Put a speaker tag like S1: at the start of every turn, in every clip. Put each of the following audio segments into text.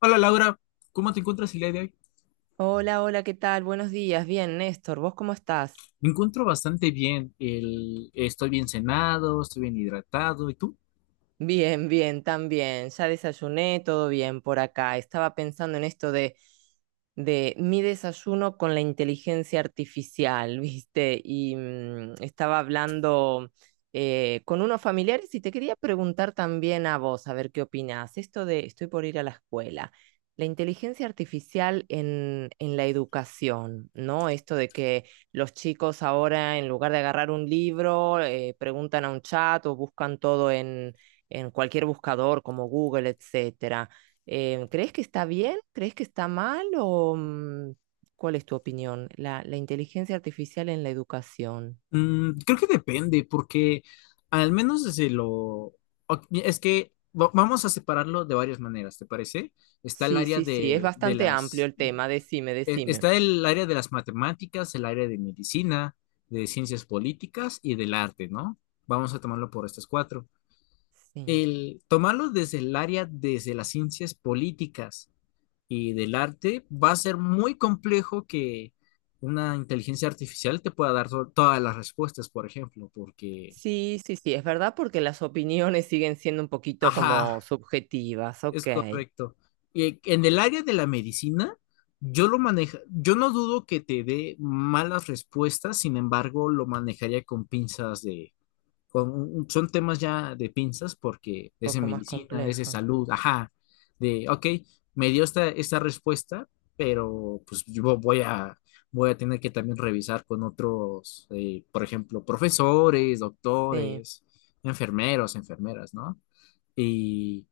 S1: Hola Laura, ¿cómo te encuentras el día de hoy?
S2: Hola, hola, ¿qué tal? Buenos días. Bien, Néstor, ¿vos cómo estás?
S1: Me encuentro bastante bien. Estoy bien cenado, estoy bien hidratado. ¿Y tú?
S2: Bien, bien, también. Ya desayuné, todo bien por acá. Estaba pensando en esto de mi desayuno con la inteligencia artificial, ¿viste? Y estaba hablando con unos familiares y te quería preguntar también a vos, a ver qué opinás. Esto de estoy por ir a la escuela. La inteligencia artificial en la educación, ¿no? Esto de que los chicos ahora, en lugar de agarrar un libro, preguntan a un chat o buscan todo en cualquier buscador como Google, etcétera. ¿Crees que está bien? ¿Crees que está mal? ¿O cuál es tu opinión? La inteligencia artificial en la educación.
S1: Creo que depende, porque al menos desde es que vamos a separarlo de varias maneras, ¿te parece? Está el
S2: Sí,
S1: área
S2: sí, sí, es
S1: de
S2: bastante amplio
S1: las...
S2: el tema. Decime, decime.
S1: Está el área de las matemáticas, el área de medicina, de ciencias políticas y del arte, ¿no? Vamos a tomarlo por estas cuatro.
S2: Sí.
S1: El tomarlo desde el área, desde las ciencias políticas y del arte, va a ser muy complejo que una inteligencia artificial te pueda dar todas las respuestas, por ejemplo, porque,
S2: Sí, sí, sí, es verdad porque las opiniones siguen siendo un poquito
S1: ajá,
S2: como subjetivas,
S1: es
S2: ok, un
S1: correcto. Y en el área de la medicina, yo lo manejo, yo no dudo que te dé malas respuestas, sin embargo, lo manejaría con pinzas de son temas ya de pinzas porque es de
S2: poco más
S1: medicina, es de
S2: complejo.
S1: salud, ajá, de, ok, me dio esta respuesta, pero pues voy a tener que también revisar con otros, por ejemplo, profesores,
S2: Sí,
S1: doctores, enfermeros, enfermeras, ¿no? Y,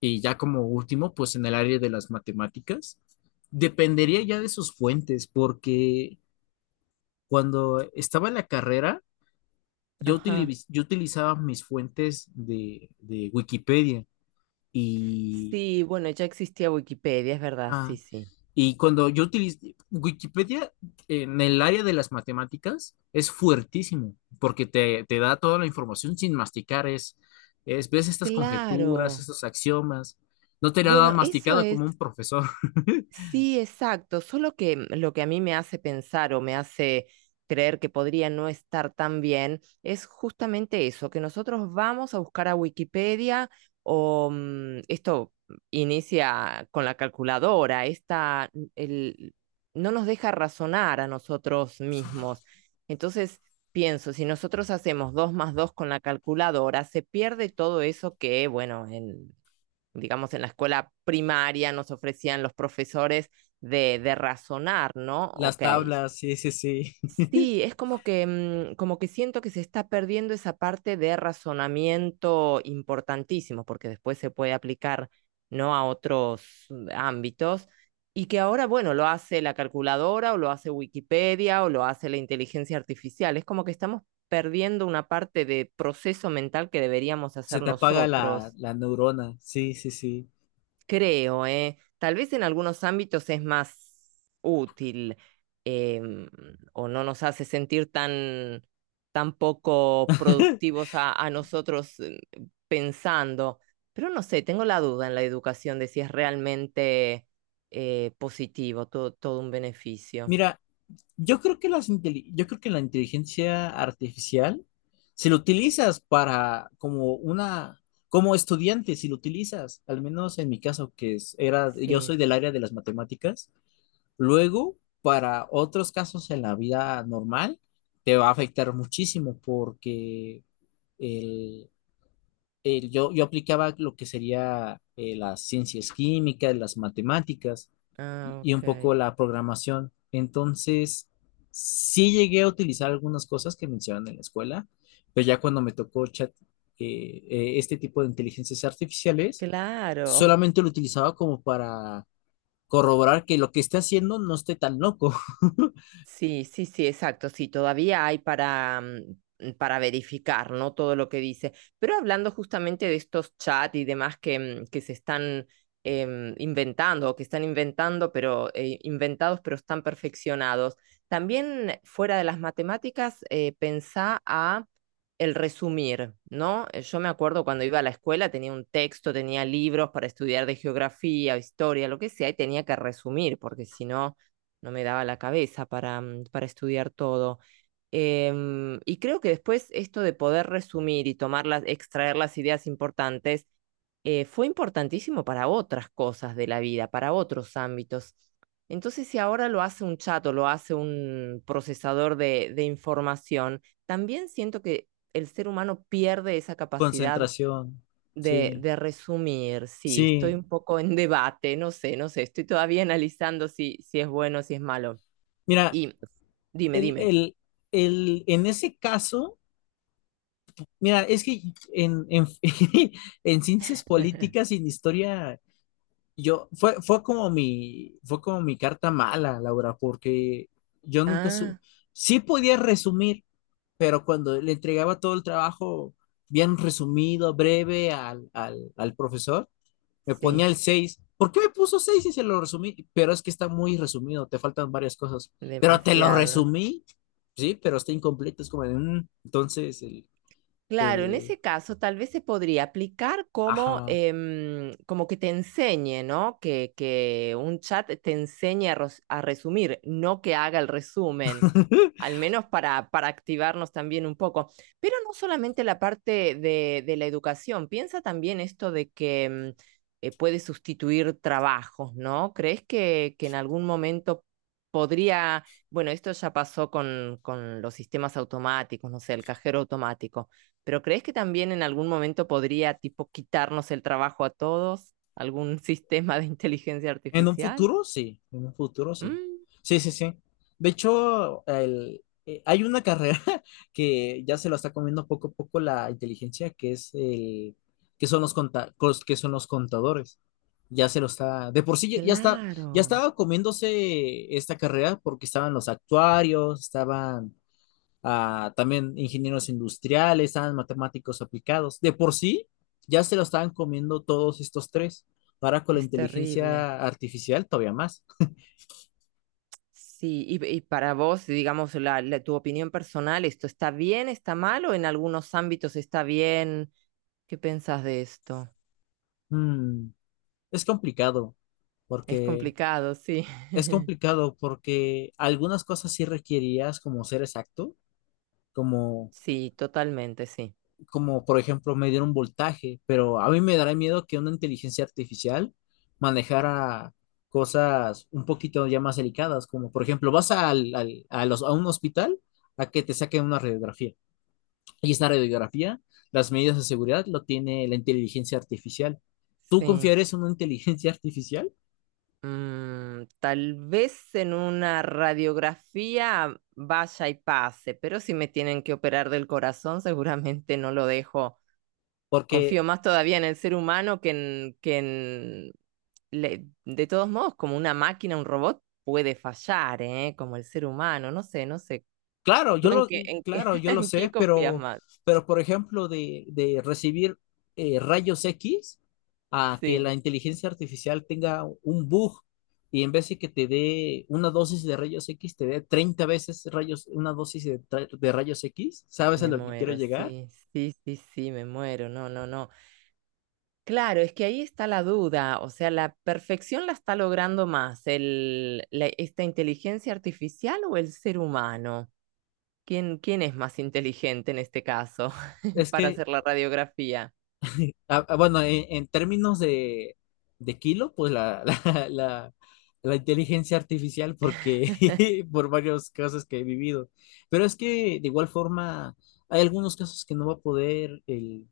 S1: y ya como último, pues en el área de las matemáticas, dependería ya de sus fuentes, porque cuando estaba en la carrera, yo,
S2: ajá.
S1: yo utilizaba mis fuentes de Wikipedia y,
S2: Sí, bueno, ya existía Wikipedia, es verdad,
S1: ah,
S2: sí, sí.
S1: y cuando yo utilizo Wikipedia en el área de las matemáticas es fuertísimo porque te da toda la información sin masticar, ves estas
S2: Claro.
S1: conjeturas, estos axiomas, no te la da
S2: Bueno, eso
S1: masticado
S2: es.
S1: como un profesor.
S2: Sí, exacto. Solo que lo que a mí me hace pensar o me hace creer que podría no estar tan bien es justamente eso, que nosotros vamos a buscar a Wikipedia o esto inicia con la calculadora, esta, no nos deja razonar a nosotros mismos. Entonces, pienso, si nosotros hacemos dos más dos con la calculadora, se pierde todo eso que, bueno, en digamos, en la escuela primaria nos ofrecían los profesores de razonar, ¿no?
S1: Las
S2: Ok.
S1: tablas, sí, sí, sí.
S2: Sí, es como que siento que se está perdiendo esa parte de razonamiento importantísimo, porque después se puede aplicar, ¿no? A otros ámbitos y que ahora, bueno, lo hace la calculadora o lo hace Wikipedia o lo hace la inteligencia artificial. Es como que estamos perdiendo una parte de proceso mental que deberíamos
S1: Se
S2: hacer
S1: te apaga
S2: nosotros.
S1: la neurona, sí, sí, sí.
S2: Creo, ¿eh? Tal vez en algunos ámbitos es más útil em, o no nos hace sentir tan, tan poco productivos a nosotros pensando, pero no sé, tengo la duda en la educación de si es realmente positivo, todo un beneficio.
S1: Mira, yo creo que la inteligencia artificial, si lo utilizas para como una, como estudiante, si lo utilizas, al menos en mi caso, era, yo
S2: Sí,
S1: soy del área de las matemáticas, luego para otros casos en la vida normal, te va a afectar muchísimo porque el, yo, yo aplicaba lo que sería las ciencias químicas, las matemáticas
S2: ah,
S1: y un poco
S2: ok.
S1: la programación. Entonces, sí llegué a utilizar algunas cosas que mencionan en la escuela, pero ya cuando me tocó chat, este tipo de inteligencias artificiales,
S2: Claro.
S1: solamente lo utilizaba como para corroborar que lo que esté haciendo no esté tan loco.
S2: Sí, sí, sí, exacto. Sí, todavía hay para verificar, ¿no? Todo lo que dice. Pero hablando justamente de estos chats y demás que se están inventando, o que están inventando, pero inventados, pero están perfeccionados. También fuera de las matemáticas, pensá a el resumir, ¿no? Yo me acuerdo cuando iba a la escuela, tenía un texto, tenía libros para estudiar de geografía, historia, lo que sea, y tenía que resumir, porque si no, no me daba la cabeza para estudiar todo. Y creo que después esto de poder resumir y tomar las, extraer las ideas importantes fue importantísimo para otras cosas de la vida, para otros ámbitos. Entonces, si ahora lo hace un chat o lo hace un procesador de información, también siento que el ser humano pierde esa capacidad
S1: Concentración,
S2: de,
S1: sí,
S2: de resumir. Sí, estoy
S1: sí.
S2: un poco en debate, no sé, no sé, estoy todavía analizando si es bueno si es malo.
S1: Mira,
S2: Y dime,
S1: el,
S2: dime.
S1: el, en ese caso... Mira, es que en, en, en ciencias políticas y en historia, yo, fue como mi carta mala, Laura, porque yo nunca su,
S2: Ah,
S1: sí podía resumir, pero cuando le entregaba todo el trabajo bien resumido, breve al profesor, me ponía
S2: sí,
S1: el seis. ¿Por qué me puso 6 si se lo resumí? Pero es que está muy resumido, te faltan varias cosas. Pero te lo
S2: demasiado.
S1: resumí, sí, pero está incompleto, es como de, entonces
S2: Claro, en
S1: el,
S2: ese caso tal vez se podría aplicar como,
S1: ajá.
S2: em, como que te enseñe, ¿no? Que un chat te enseñe a resumir, no que haga el resumen, al menos para activarnos también un poco. Pero no solamente la parte de la educación, piensa también esto de que puede sustituir trabajos, ¿no? ¿Crees que en algún momento podría, bueno, esto ya pasó con los sistemas automáticos, no sé, el cajero automático? Pero ¿crees que también en algún momento podría, tipo, quitarnos el trabajo a todos? ¿Algún sistema de inteligencia
S1: En un
S2: artificial?
S1: futuro, sí. En un futuro, sí.
S2: Mm,
S1: Sí, sí, sí. De hecho, hay una carrera que ya se lo está comiendo poco a poco la inteligencia, que es el, que son los que son los contadores. Ya se lo está, de por sí ya está, ya
S2: claro,
S1: estaba comiéndose esta carrera porque estaban los actuarios, estaban a también ingenieros industriales, estaban matemáticos aplicados. De por sí, ya se lo estaban comiendo todos estos tres. Ahora con la
S2: es terrible.
S1: inteligencia artificial todavía más.
S2: Sí, y para vos, digamos, tu opinión personal, ¿esto está bien, está mal o en algunos ámbitos está bien? ¿Qué pensás de esto?
S1: Mm, es complicado
S2: Es
S1: porque
S2: complicado, sí.
S1: es complicado porque algunas cosas sí requerías como ser exacto, como
S2: Sí, totalmente, sí.
S1: como por ejemplo medir un voltaje, pero a mí me dará miedo que una inteligencia artificial manejara cosas un poquito ya más delicadas, como por ejemplo vas a un hospital a que te saquen una radiografía. Y esta radiografía, las medidas de seguridad lo tiene la inteligencia artificial. ¿Tú
S2: Sí.
S1: confiarías en una inteligencia artificial?
S2: Tal vez en una radiografía vaya y pase, pero si me tienen que operar del corazón, seguramente no lo dejo.
S1: Porque
S2: Confío más todavía en el ser humano que en. De todos modos, como una máquina, un robot puede fallar, ¿eh? Como el ser humano, no sé, no sé.
S1: claro,
S2: ¿Tú
S1: claro, yo lo
S2: en qué
S1: sé,
S2: confías más?
S1: pero por ejemplo, de recibir rayos X a que
S2: Sí,
S1: la inteligencia artificial tenga un bug y en vez de que te dé una dosis de rayos X, te dé 30 veces rayos, una dosis de, de rayos X, ¿sabes a
S2: me
S1: lo que quiero
S2: muero,
S1: llegar?
S2: sí, sí, sí, sí, me muero, no, no, no. Claro, es que ahí está la duda, o sea, la perfección la está logrando más esta inteligencia artificial o el ser humano. ¿Quién es más inteligente en este caso
S1: Es
S2: para
S1: que
S2: hacer la radiografía?
S1: ah, ah, bueno, en términos de kilo, pues la, la- la inteligencia artificial, porque por varios casos que he vivido. Pero es que de igual forma, hay algunos casos que no va a poder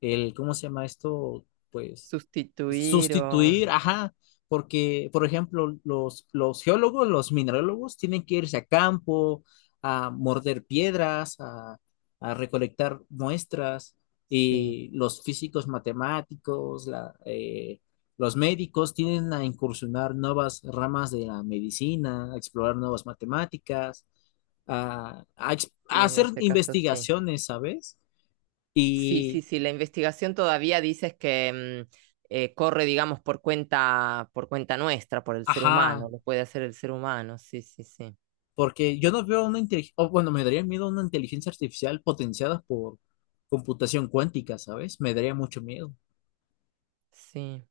S1: el, ¿cómo se llama esto? Pues
S2: Sustituir o...
S1: sustituir, ajá, porque, por ejemplo, los geólogos, los minerólogos tienen que irse a campo, a morder piedras, a recolectar muestras,
S2: Sí,
S1: y los físicos matemáticos, los médicos tienen a incursionar nuevas ramas de la medicina, a explorar nuevas matemáticas, a
S2: sí, en
S1: hacer
S2: este caso sí.
S1: investigaciones, ¿sabes?
S2: Sí, sí,
S1: Y,
S2: sí, la investigación todavía dices que corre, digamos, por cuenta nuestra, por el ser
S1: ajá,
S2: humano, lo puede hacer el ser humano, sí, sí, sí.
S1: porque yo no veo una inteligencia, o bueno, me daría miedo una inteligencia artificial potenciada por computación cuántica, ¿sabes? Me daría mucho miedo.
S2: Sí.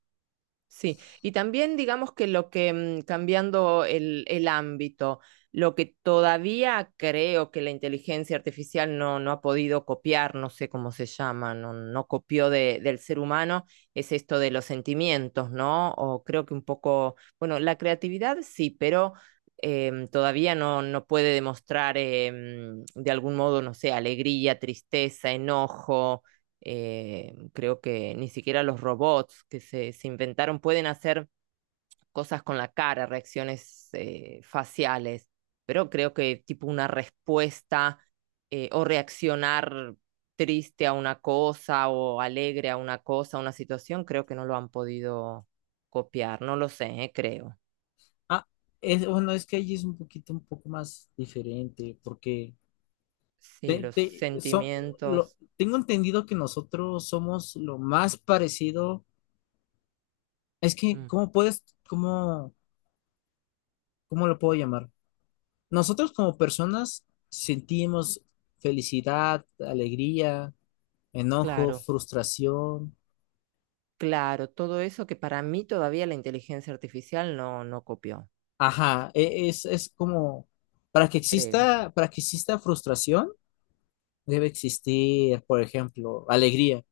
S2: Sí, y también digamos que lo que, cambiando el ámbito, lo que todavía creo que la inteligencia artificial no ha podido copiar, no sé cómo se llama, no copió del ser humano, es esto de los sentimientos, ¿no? O creo que un poco, bueno, la creatividad sí, pero todavía no puede demostrar de algún modo, no sé, alegría, tristeza, enojo, creo que ni siquiera los robots que se inventaron pueden hacer cosas con la cara, reacciones faciales, pero creo que tipo una respuesta, o reaccionar triste a una cosa o alegre a una cosa, a una situación, creo que no lo han podido copiar, no lo sé, creo.
S1: Ah, es, bueno, es que allí es un poquito, un poco más diferente, porque
S2: Sí,
S1: te-
S2: los
S1: te- so-
S2: sentimientos,
S1: tengo entendido que nosotros somos lo más parecido. Es que,
S2: mm,
S1: ¿cómo puedes, cómo, cómo lo puedo llamar? Nosotros como personas sentimos felicidad, alegría, enojo,
S2: claro,
S1: frustración.
S2: claro, todo eso que para mí todavía la inteligencia artificial no copió,
S1: Ajá, es como,
S2: creo.
S1: para que exista frustración, debe existir, por ejemplo, alegría.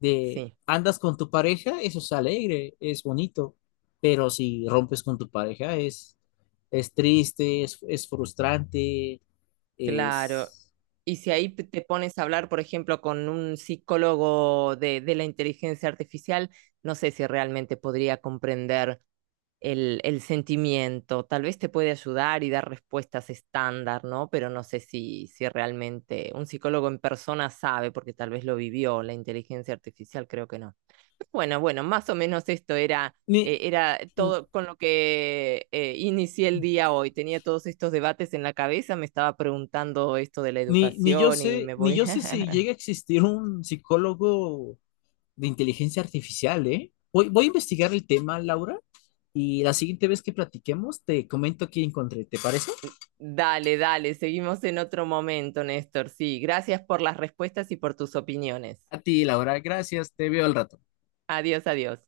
S1: De
S2: Sí,
S1: andas con tu pareja, eso es alegre, es bonito, pero si rompes con tu pareja, es triste, es frustrante, es...
S2: claro. Y si ahí te pones a hablar, por ejemplo, con un psicólogo de la inteligencia artificial, no sé si realmente podría comprender el sentimiento. Tal vez te puede ayudar y dar respuestas estándar, ¿no? Pero no sé si realmente un psicólogo en persona sabe, porque tal vez lo vivió, la inteligencia artificial creo que no. Pero bueno, más o menos esto era,
S1: Ni,
S2: era todo con lo que inicié el día hoy. Tenía todos estos debates en la cabeza, me estaba preguntando esto de la
S1: ni yo
S2: educación y
S1: sé,
S2: me
S1: ni
S2: voy.
S1: yo sé si llega a existir un psicólogo de inteligencia artificial, ¿eh? Voy, voy a investigar el tema, Laura. Y la siguiente vez que platiquemos, te comento qué encontré. ¿Te parece?
S2: Dale, dale, seguimos en otro momento, Néstor. Sí, gracias por las respuestas y por tus opiniones.
S1: A ti, Laura, gracias. Te veo al rato.
S2: Adiós, adiós.